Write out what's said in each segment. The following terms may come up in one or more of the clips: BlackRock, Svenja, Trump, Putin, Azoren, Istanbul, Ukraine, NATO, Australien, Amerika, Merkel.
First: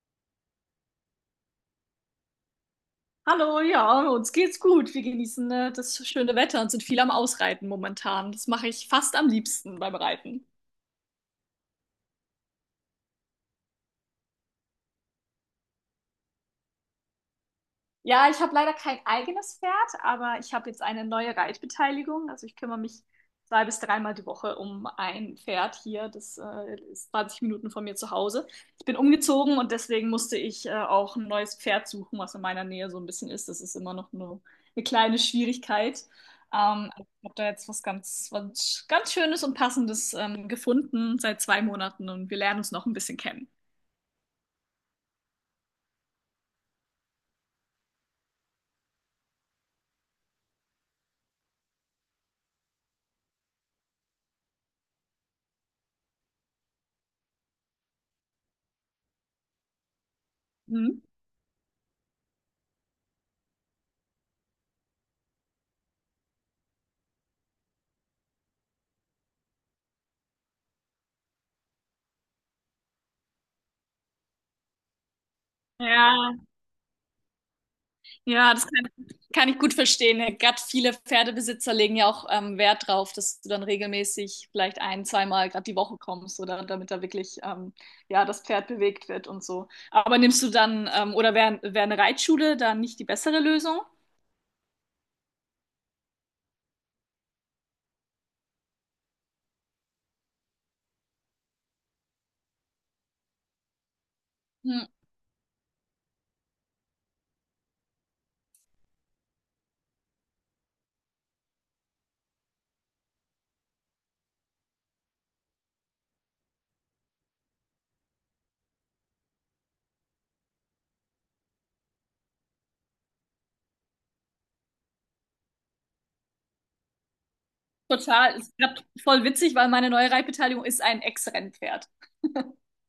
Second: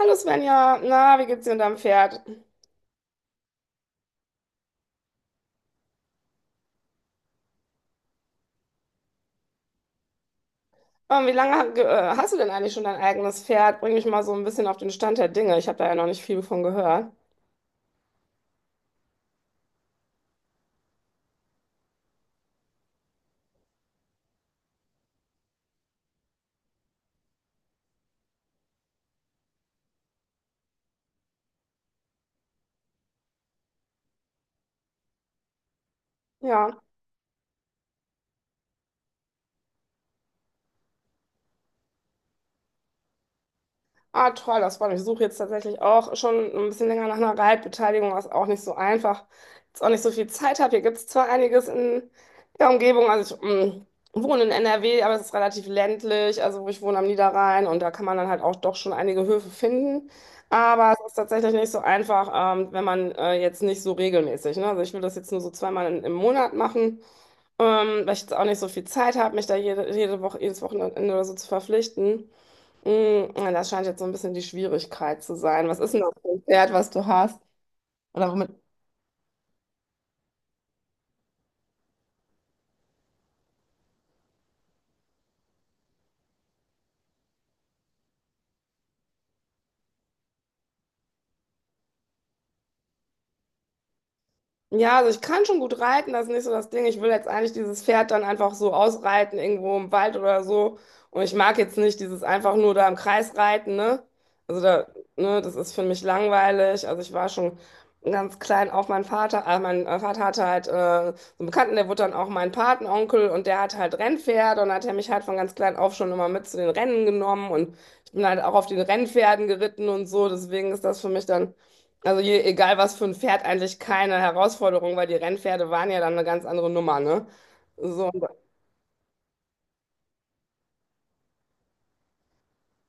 Hallo Svenja, na, wie geht's dir und deinem Pferd? Hallo, ja, uns geht's gut. Wir genießen das schöne Wetter und sind viel am Ausreiten momentan. Das mache ich fast am liebsten beim Reiten. Wie lange hast du denn eigentlich schon dein eigenes Pferd? Bring mich mal so ein bisschen auf den Stand der Dinge. Ich habe da ja noch nicht viel von gehört. Ja, ich habe leider kein eigenes Pferd, aber ich habe jetzt eine neue Reitbeteiligung. Also ich kümmere mich zwei bis dreimal die Woche um ein Pferd hier. Das ist 20 Minuten von mir zu Hause. Ich bin umgezogen und deswegen musste ich auch ein neues Pferd suchen, was in meiner Nähe so ein bisschen ist. Das ist immer noch nur eine kleine Schwierigkeit. Ja. Also ich habe da jetzt was ganz Schönes und Passendes gefunden seit zwei Monaten und wir lernen uns noch ein bisschen kennen. Ah, toll, das freut mich. Ich suche jetzt tatsächlich auch schon ein bisschen länger nach einer Reitbeteiligung, was auch nicht so einfach, jetzt auch nicht so viel Zeit habe. Hier gibt es zwar einiges in der Umgebung, also ich wohne in NRW, aber es ist relativ ländlich, also wo ich wohne am Niederrhein, und da kann man dann halt auch doch schon einige Höfe finden. Aber Mhm. es ist tatsächlich nicht so einfach, wenn man jetzt nicht so regelmäßig, ne? Also ich will das jetzt nur so zweimal im Monat machen. Weil ich jetzt auch nicht so viel Zeit habe, mich da jede Woche, jedes Wochenende oder so zu verpflichten. Mm, ja, das scheint jetzt so ein bisschen die Schwierigkeit zu sein. Was ist denn das für Ja. ein Pferd, was du hast? Oder womit? Ja, das kann ich gut verstehen. Gerade viele Pferdebesitzer legen ja auch Wert drauf, dass du dann regelmäßig vielleicht ein, zweimal gerade die Woche kommst oder damit da wirklich ja das Pferd bewegt wird und so. Aber nimmst du dann oder wär eine Reitschule dann nicht die bessere Lösung? Ja, also ich kann schon gut reiten, das ist nicht so das Ding. Ich will jetzt eigentlich dieses Pferd dann einfach so ausreiten, irgendwo im Wald oder so. Und ich mag jetzt nicht dieses einfach nur da im Kreis reiten, ne? Also Hm, da, ne, das ist für mich langweilig. Also ich war schon ganz klein auf mein Vater hatte halt so einen Bekannten, der wurde dann auch mein Patenonkel, und der hat halt Rennpferde und hat er mich halt von ganz klein auf schon immer mit zu den Rennen genommen, und ich bin halt auch auf den Rennpferden geritten und so. Deswegen ist das für mich dann. Also egal was für ein Pferd, eigentlich keine Herausforderung, weil die Rennpferde waren ja dann eine ganz andere Nummer, ne? So, und total. Es ist grad voll witzig, weil meine neue Reitbeteiligung ist ein Ex-Rennpferd.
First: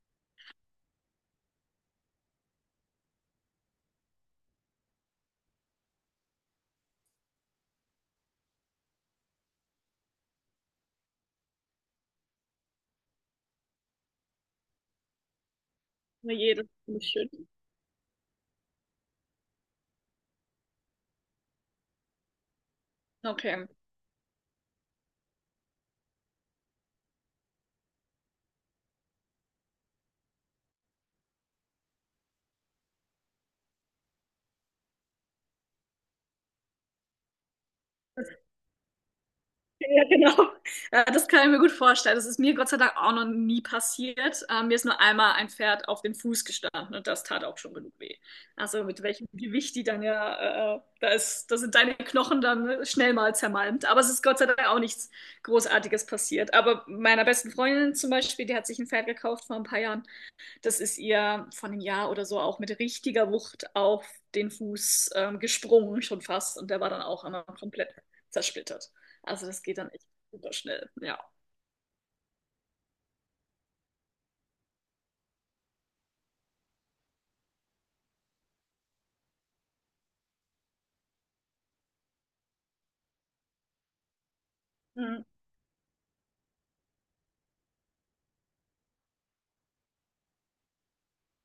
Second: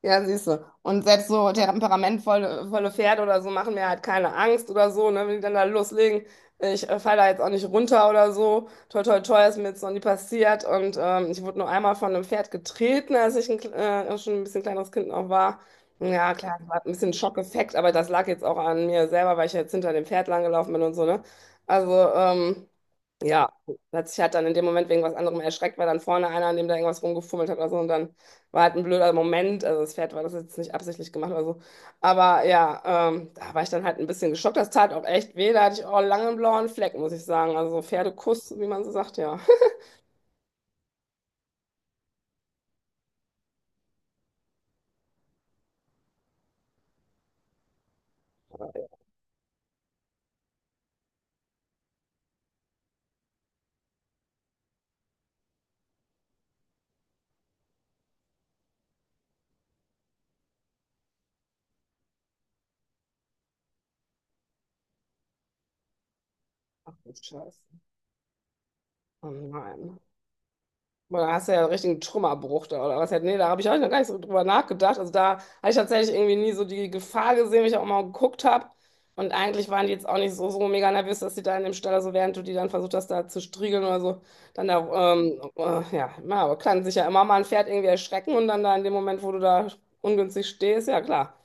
ja, siehst du. Und selbst so temperamentvolle volle Pferde oder so machen mir halt keine Angst oder so, ne? Wenn die dann da loslegen, ich falle da jetzt auch nicht runter oder so. Toi, toi, toi, ist mir jetzt noch nie passiert. Und ich wurde nur einmal von einem Pferd getreten, als ich schon ein bisschen kleineres Kind noch war. Ja, Na klar, je, das das war ein ist bisschen schön. Schockeffekt, aber das lag jetzt auch an mir selber, weil ich jetzt hinter dem Pferd langgelaufen bin und so, ne? Also, ja, Okay. hat sich halt dann in dem Moment wegen was anderem erschreckt, weil dann vorne einer, an dem da irgendwas rumgefummelt hat oder so, und dann war halt ein blöder Moment, also das Pferd war das jetzt nicht absichtlich gemacht oder so, aber ja, da war ich dann halt ein bisschen geschockt, das tat auch echt weh, da hatte ich auch lange einen blauen Fleck, muss ich sagen, also so Pferdekuss, wie man so sagt, ja. Ja, genau. Ja, das kann ich mir gut vorstellen. Das ist mir Gott sei Dank auch noch nie passiert. Mir ist nur einmal ein Pferd auf den Fuß gestanden und das tat auch schon genug weh. Also mit welchem Gewicht die dann ja, da sind deine Knochen dann ne, schnell mal zermalmt. Aber es ist Gott sei Dank auch nichts Großartiges passiert. Aber meiner besten Freundin zum Beispiel, die hat sich ein Pferd gekauft vor ein paar Jahren, das ist ihr von einem Jahr oder so auch mit richtiger Wucht auf den Fuß gesprungen, schon fast. Und der war Ach dann du auch einmal Scheiße, komplett zersplittert. oh Also das geht dann nein. echt super schnell, ja. Boah, da hast du ja einen richtigen Trümmerbruch da oder was halt. Nee, da habe ich auch noch gar nicht so drüber nachgedacht. Also da habe ich tatsächlich irgendwie nie so die Gefahr gesehen, wenn ich auch mal geguckt habe. Und eigentlich waren die jetzt auch nicht so, so mega nervös, dass die da in dem Stall, also während du die dann versucht hast, da zu striegeln oder so, dann da, Mhm. Ja, na, aber kann sich ja immer mal ein Pferd irgendwie erschrecken und dann da in dem Moment, wo du da ungünstig stehst, ja klar. Ja.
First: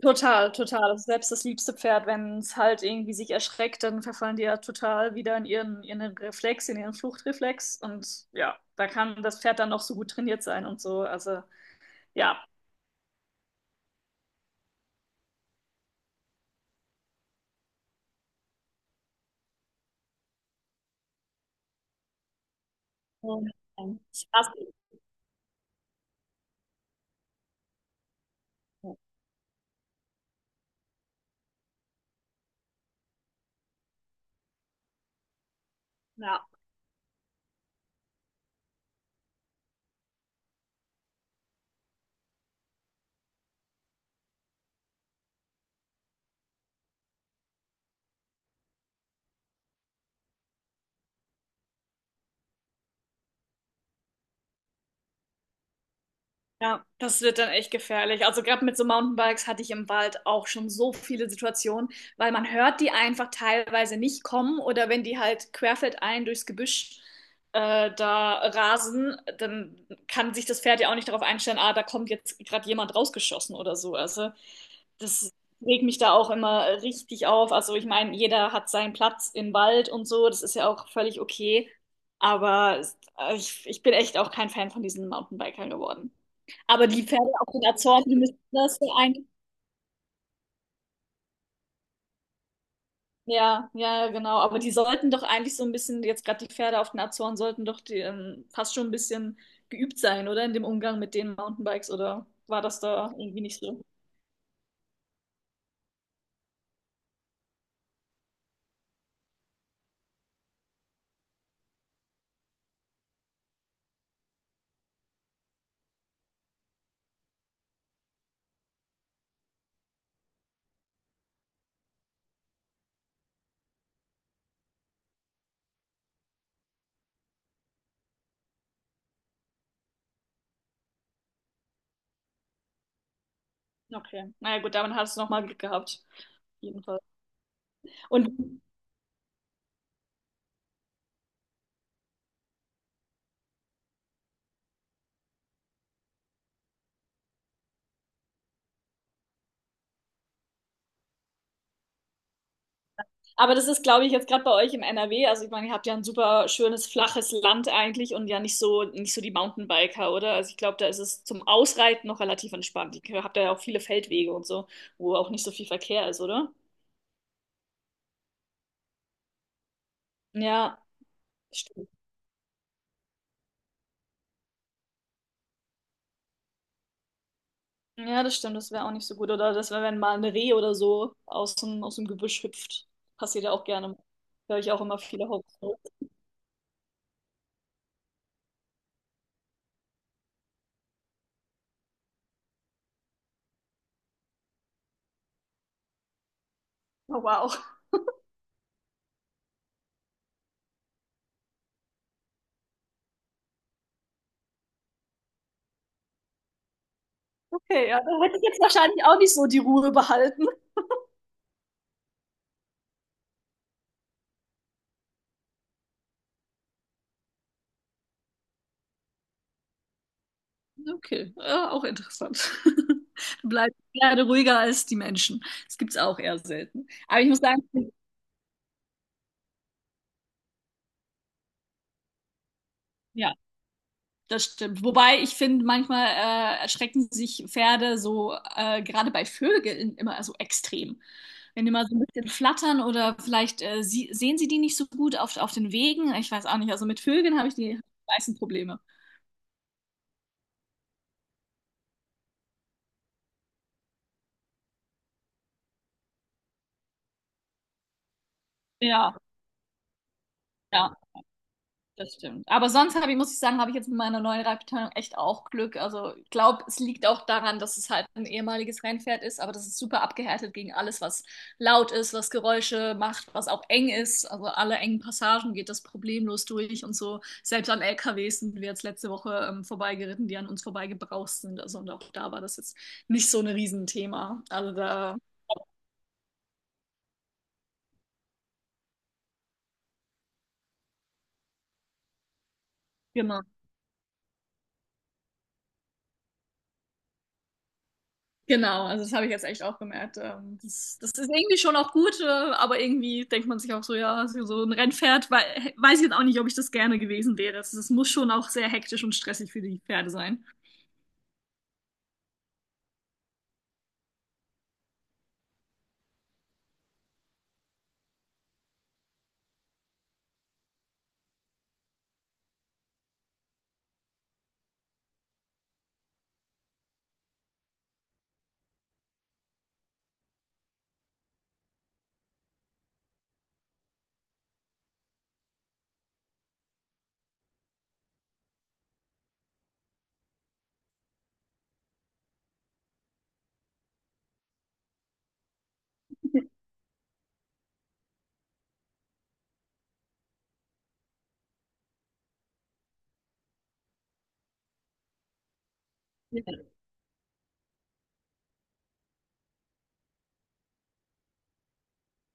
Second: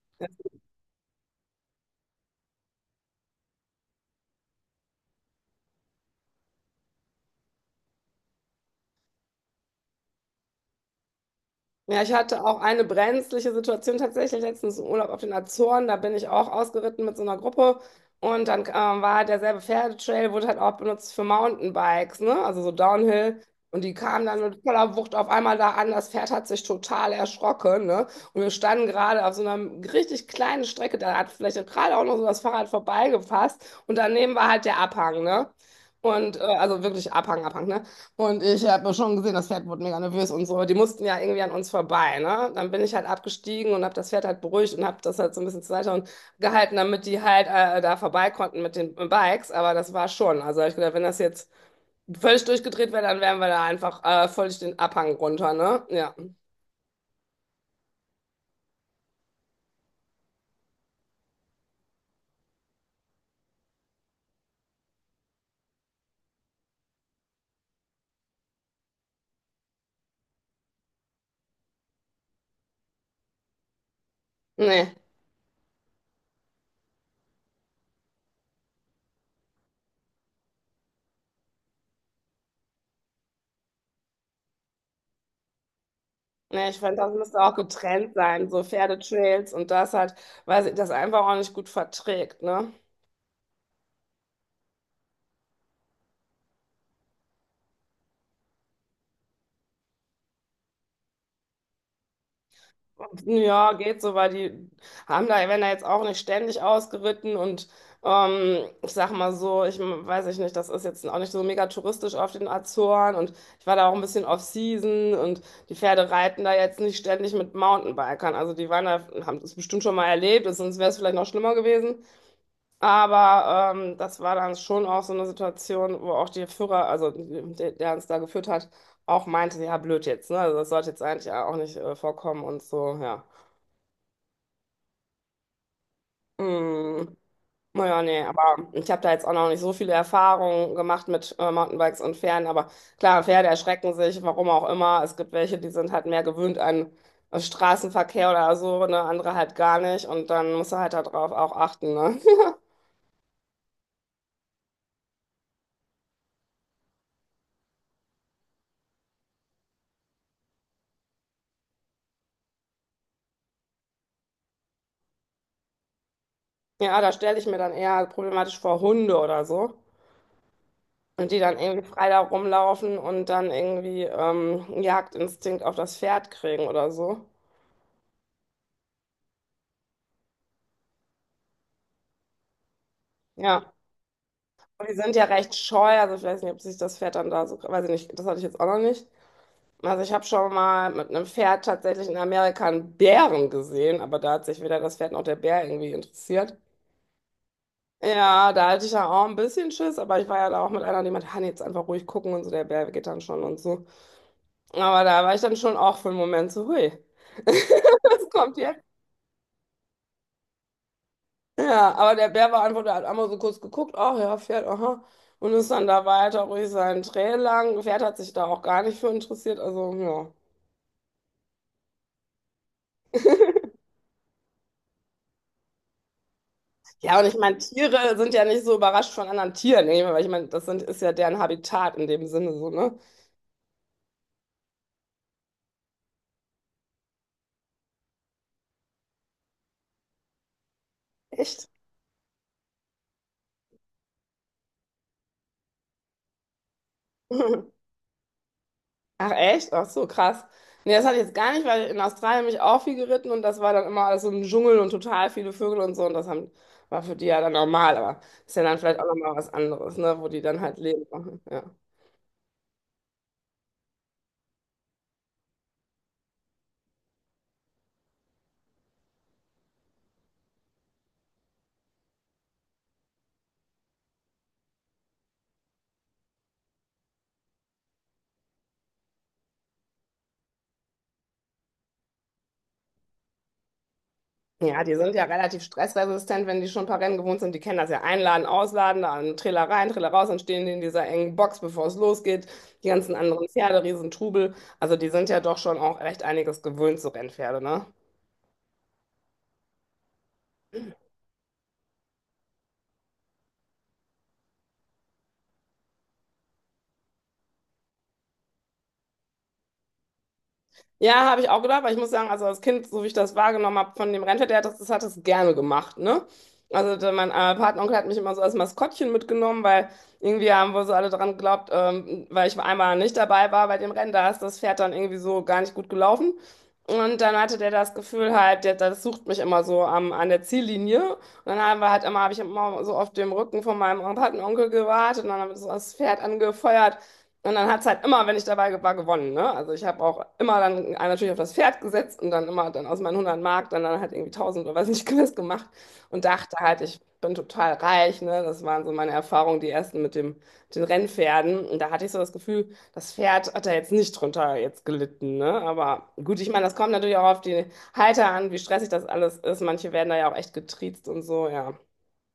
Total, total. Also selbst das liebste Pferd, wenn es halt irgendwie sich erschreckt, dann verfallen die ja total wieder in ihren Reflex, in ihren Fluchtreflex. Und ja, da kann das Pferd dann noch so gut trainiert sein und so. Also Ja, ich ja. hatte auch eine brenzliche Situation tatsächlich letztens im Urlaub auf den Azoren. Da bin ich auch ausgeritten mit so einer Gruppe. Und dann war halt derselbe Pferdetrail, wurde halt auch benutzt für Mountainbikes, ne? Also so Downhill. Mhm. Und die kamen dann mit voller Wucht auf einmal da an. Das Pferd hat sich total erschrocken, ne? Und wir standen gerade auf so einer richtig kleinen Strecke. Da hat vielleicht gerade auch noch so das Fahrrad vorbeigepasst. Und daneben war halt der Abhang, ne? Und Ja. also wirklich Abhang, Abhang, ne? Und ich habe schon gesehen, das Pferd wurde mega nervös und so. Die mussten ja irgendwie an uns vorbei, ne? Dann bin ich halt abgestiegen und habe das Pferd halt beruhigt und habe das halt so ein bisschen zur Seite und gehalten, damit die halt da vorbei konnten mit den Bikes. Aber das war schon. Also hab ich gedacht, wenn das jetzt völlig durchgedreht wäre, dann wären wir da einfach völlig den Abhang runter, ne? Ja. Ja, das wird dann echt gefährlich. Also gerade mit so Mountainbikes hatte ich im Wald auch schon so viele Situationen, weil man hört die einfach teilweise nicht kommen oder wenn die halt querfeldein durchs Gebüsch da rasen, dann kann sich das Pferd ja auch nicht darauf einstellen, ah, da kommt jetzt gerade jemand rausgeschossen oder so. Also Nee. das regt mich da auch immer richtig auf. Also ich meine, jeder hat seinen Platz im Wald und so, das ist ja auch völlig okay. Aber ich bin echt auch kein Fan von diesen Mountainbikern geworden. Nee, ich Aber finde, die das Pferde müsste auf auch den Azoren, getrennt die müssen sein, so das ja eigentlich. Pferdetrails und das halt, weil sie das einfach auch nicht gut verträgt, ne? Ja, ja, genau. Aber die sollten doch eigentlich so ein bisschen, jetzt gerade die Pferde auf den Azoren sollten doch die, fast schon ein bisschen geübt sein, oder? In dem Umgang mit den Mountainbikes, oder war das da irgendwie nicht Ja, so? geht so, weil die haben da, werden da jetzt auch nicht ständig ausgeritten, und ich sag mal so, weiß ich nicht, das ist jetzt auch nicht so mega touristisch auf den Azoren, und ich war da auch ein bisschen off-season, und die Pferde reiten da jetzt nicht ständig mit Mountainbikern. Also die waren da, haben das bestimmt schon mal erlebt, sonst wäre es vielleicht noch schlimmer gewesen. Aber das war dann schon auch so eine Situation, wo auch der Führer, also der, der uns da geführt hat, auch meinte, ja, blöd jetzt, ne? Also das sollte jetzt eigentlich auch nicht vorkommen und so, ja. Okay. Naja, gut, damit hast du nochmal Glück gehabt. Jedenfalls. Mm, naja, nee, Und aber ich habe da jetzt auch noch nicht so viele Erfahrungen gemacht mit Mountainbikes und Pferden. Aber klar, Pferde erschrecken sich, warum auch immer. Es gibt welche, die sind halt mehr gewöhnt an Straßenverkehr oder so, ne? Andere halt gar nicht. Und dann musst du halt darauf auch achten, ne? Aber das ist, glaube ich, jetzt gerade bei euch im NRW. Also ich meine, ihr habt ja ein super schönes, flaches Land eigentlich und ja nicht so, nicht so die Mountainbiker, oder? Also ich glaube, da ist es zum Ausreiten noch relativ entspannt. Ihr habt ja auch viele Feldwege und so, wo auch nicht so viel Verkehr ist, oder? Ja, da stelle ich mir dann eher problematisch vor Hunde oder so. Ja, Und die dann irgendwie stimmt. frei da rumlaufen und dann irgendwie Jagdinstinkt auf das Pferd kriegen oder so. Ja, das stimmt. Das wäre auch nicht so gut. Oder das wäre, wenn mal ein Reh oder so aus dem Gebüsch hüpft. Passiert ja auch Ja. gerne. Höre ich auch Und die immer sind ja viele Horror. recht Oh, scheu, also ich weiß nicht, ob sich das Pferd dann da so, weiß ich nicht, das hatte ich jetzt auch noch nicht. Also ich habe schon mal mit einem Pferd tatsächlich in Amerika einen Bären gesehen, aber da hat sich weder das Pferd noch der Bär irgendwie interessiert. wow. Ja, da hatte ich ja auch ein bisschen Schiss, aber ich war ja da auch mit einer, die meinte, Hanni, jetzt einfach ruhig gucken und so, der Bär geht dann schon und so. Aber da war ich dann schon auch für einen Moment so, hui, Okay, ja. Da was hätte ich kommt jetzt hier? wahrscheinlich auch nicht so die Ruhe behalten. Ja, aber der Bär beantwortet, hat einmal so kurz geguckt, ach ja, Pferd, aha. Und ist dann da weiter ruhig seinen Trail lang. Pferd hat sich da auch gar nicht für interessiert, also ja. Okay, ja, auch interessant. Du bleibst gerne ruhiger als die Menschen. Das gibt es auch eher selten. Ja, Aber und ich ich muss meine, sagen, Tiere sind ja nicht so überrascht von anderen Tieren, ne? Weil ich meine, das sind, ist ja deren Habitat in dem Sinne so, ne? ja, das stimmt. Wobei ich finde, manchmal erschrecken sich Pferde so, gerade bei Vögeln, immer so extrem. Wenn Echt? die mal so ein bisschen flattern oder vielleicht sehen sie die nicht so gut auf den Wegen. Ich weiß auch nicht. Also mit Vögeln habe ich die meisten Probleme. Ach, echt? Ach so, krass. Nee, das hatte ich jetzt gar nicht, weil in Australien bin ich auch viel geritten, und das war dann immer alles so ein Dschungel und total viele Vögel und so, und das haben, war für die ja dann normal, aber ist ja dann vielleicht auch Ja, nochmal was anderes, ne? Wo die dann halt ja. leben. Ja. Das stimmt. Aber sonst habe ich, muss ich sagen, habe ich jetzt mit meiner neuen Reitbeteiligung echt auch Glück. Also ich glaube, es liegt auch daran, dass es halt ein ehemaliges Rennpferd ist, aber das ist super abgehärtet gegen alles, was laut ist, was Geräusche macht, was auch eng ist. Also alle engen Passagen geht das problemlos durch und so. Selbst an LKWs sind wir jetzt letzte Woche vorbeigeritten, die an uns vorbeigebraust sind. Also und auch da war das jetzt nicht so ein Riesenthema. Also Ja, die sind da, ja relativ stressresistent, wenn die schon ein paar Rennen gewohnt sind. Die kennen das ja, einladen, ausladen, dann Trailer rein, Trailer raus, dann stehen die in dieser engen Box, bevor es losgeht. Die ganzen genau. anderen Pferde, Riesentrubel. Also die sind ja doch schon auch recht einiges gewöhnt, so Rennpferde, ne? Genau, also das habe ich jetzt echt auch gemerkt. Das ist irgendwie schon auch gut, aber irgendwie denkt man sich auch so, ja, so ein Rennpferd, weiß ich jetzt auch nicht, ob ich das gerne gewesen wäre. Es muss schon auch sehr hektisch und stressig für die Pferde sein. Ja, habe ich auch gedacht, weil ich muss sagen, also als Kind, so wie ich das wahrgenommen habe von dem Rentner, der hat das, das hat es gerne gemacht, ne? Also der, mein Patenonkel hat mich immer so als Maskottchen mitgenommen, weil irgendwie haben wohl so alle dran geglaubt, weil ich einmal nicht dabei war bei dem Rennen, da ist das Pferd dann irgendwie so gar nicht gut gelaufen. Und dann hatte der das Gefühl halt, der, das sucht mich immer so am, an der Ziellinie. Und dann haben wir halt immer, habe ich immer so auf dem Rücken von meinem Patenonkel gewartet, und dann haben wir so das Pferd angefeuert. Und dann hat es halt immer, wenn ich dabei war, gewonnen, ne? Also ich habe auch immer dann natürlich auf das Pferd gesetzt und dann immer dann aus meinen 100 Mark dann halt irgendwie 1000 oder weiß nicht, Quiz gemacht und dachte halt, ich bin total reich, ne? Das waren so meine Erfahrungen, die ersten mit dem, mit den Rennpferden. Und da hatte ich so das Gefühl, das Pferd hat da jetzt nicht drunter jetzt gelitten, ne? Aber gut, ich meine, Ja. das kommt natürlich auch auf die Halter an, wie stressig das alles ist. Manche werden da ja auch echt getriezt und so, ja.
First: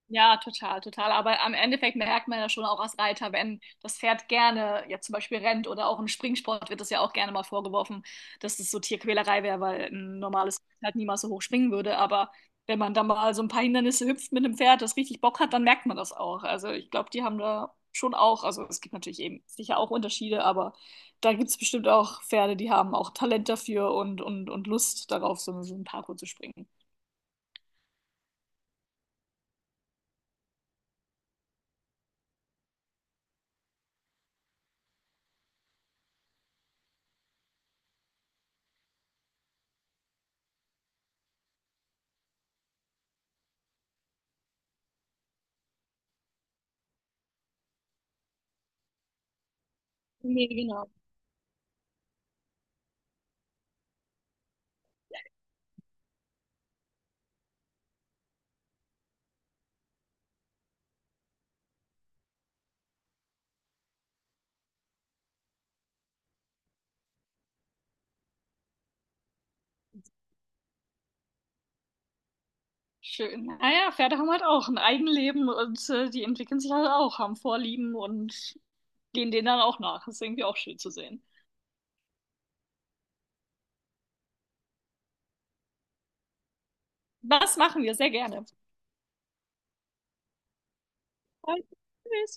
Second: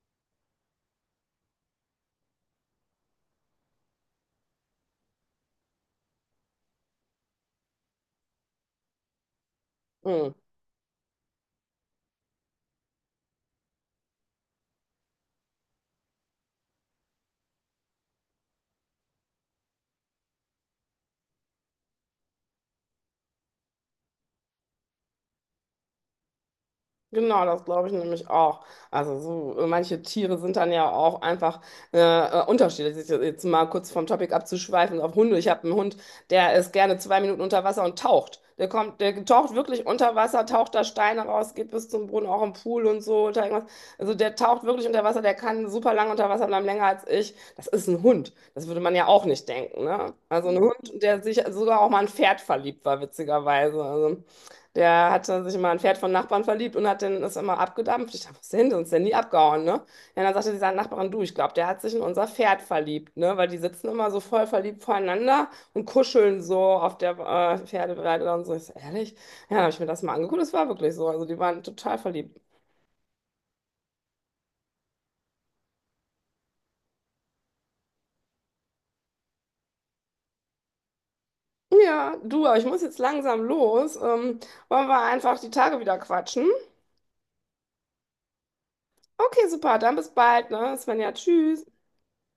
Ja, total, total. Aber am Endeffekt merkt man ja schon auch als Reiter, wenn das Pferd gerne ja zum Beispiel rennt oder auch im Springsport wird das ja auch gerne mal vorgeworfen, dass das so Tierquälerei wäre, weil ein Hm. normales Pferd halt niemals so hoch springen würde. Aber wenn man dann mal so ein paar Hindernisse hüpft mit einem Pferd, das richtig Bock hat, dann merkt man das auch. Also ich glaube, die haben da schon auch, also es gibt natürlich eben sicher auch Unterschiede, aber da gibt es bestimmt auch Pferde, die haben auch Talent dafür und Lust darauf, so einen Parkour zu springen. Genau, das glaube ich nämlich auch. Also so manche Tiere sind dann ja auch einfach unterschiedlich. Jetzt mal kurz vom Topic abzuschweifen auf Hunde. Ich habe einen Hund, der ist gerne 2 Minuten unter Wasser und taucht. Der kommt, der taucht wirklich unter Wasser, taucht da Steine raus, geht bis zum Boden, auch im Pool und so oder irgendwas. Also der taucht wirklich unter Wasser, der kann super lange unter Wasser bleiben, länger als ich. Das ist ein Hund. Das würde man ja auch nicht denken, ne? Nee, Also ein genau. Hund, der sich sogar auch mal in ein Pferd verliebt war, witzigerweise. Also, der hatte sich immer in ein Pferd von Nachbarn verliebt und hat den, ist immer abgedampft. Ich dachte, was ist denn? Sonst ist nie abgehauen, ne? Ja, dann sagte dieser Nachbarin, du, ich glaube, der hat sich in unser Pferd verliebt, ne? Weil die sitzen immer so voll verliebt voreinander und kuscheln so auf der Pferdeweide und so. Ich so, ehrlich? Ja, dann habe ich mir das mal angeguckt. Das war wirklich so. Also die waren total verliebt. Schön. Naja, Pferde haben halt auch ein Eigenleben und die entwickeln sich halt auch, haben Vorlieben und gehen denen dann auch nach. Das ist irgendwie auch schön zu sehen. Ja, du, aber ich muss jetzt langsam los. Wollen wir einfach die Tage wieder quatschen? Das machen wir sehr gerne. Okay, super. Dann bis bald, ne? Svenja, tschüss. Tschüss.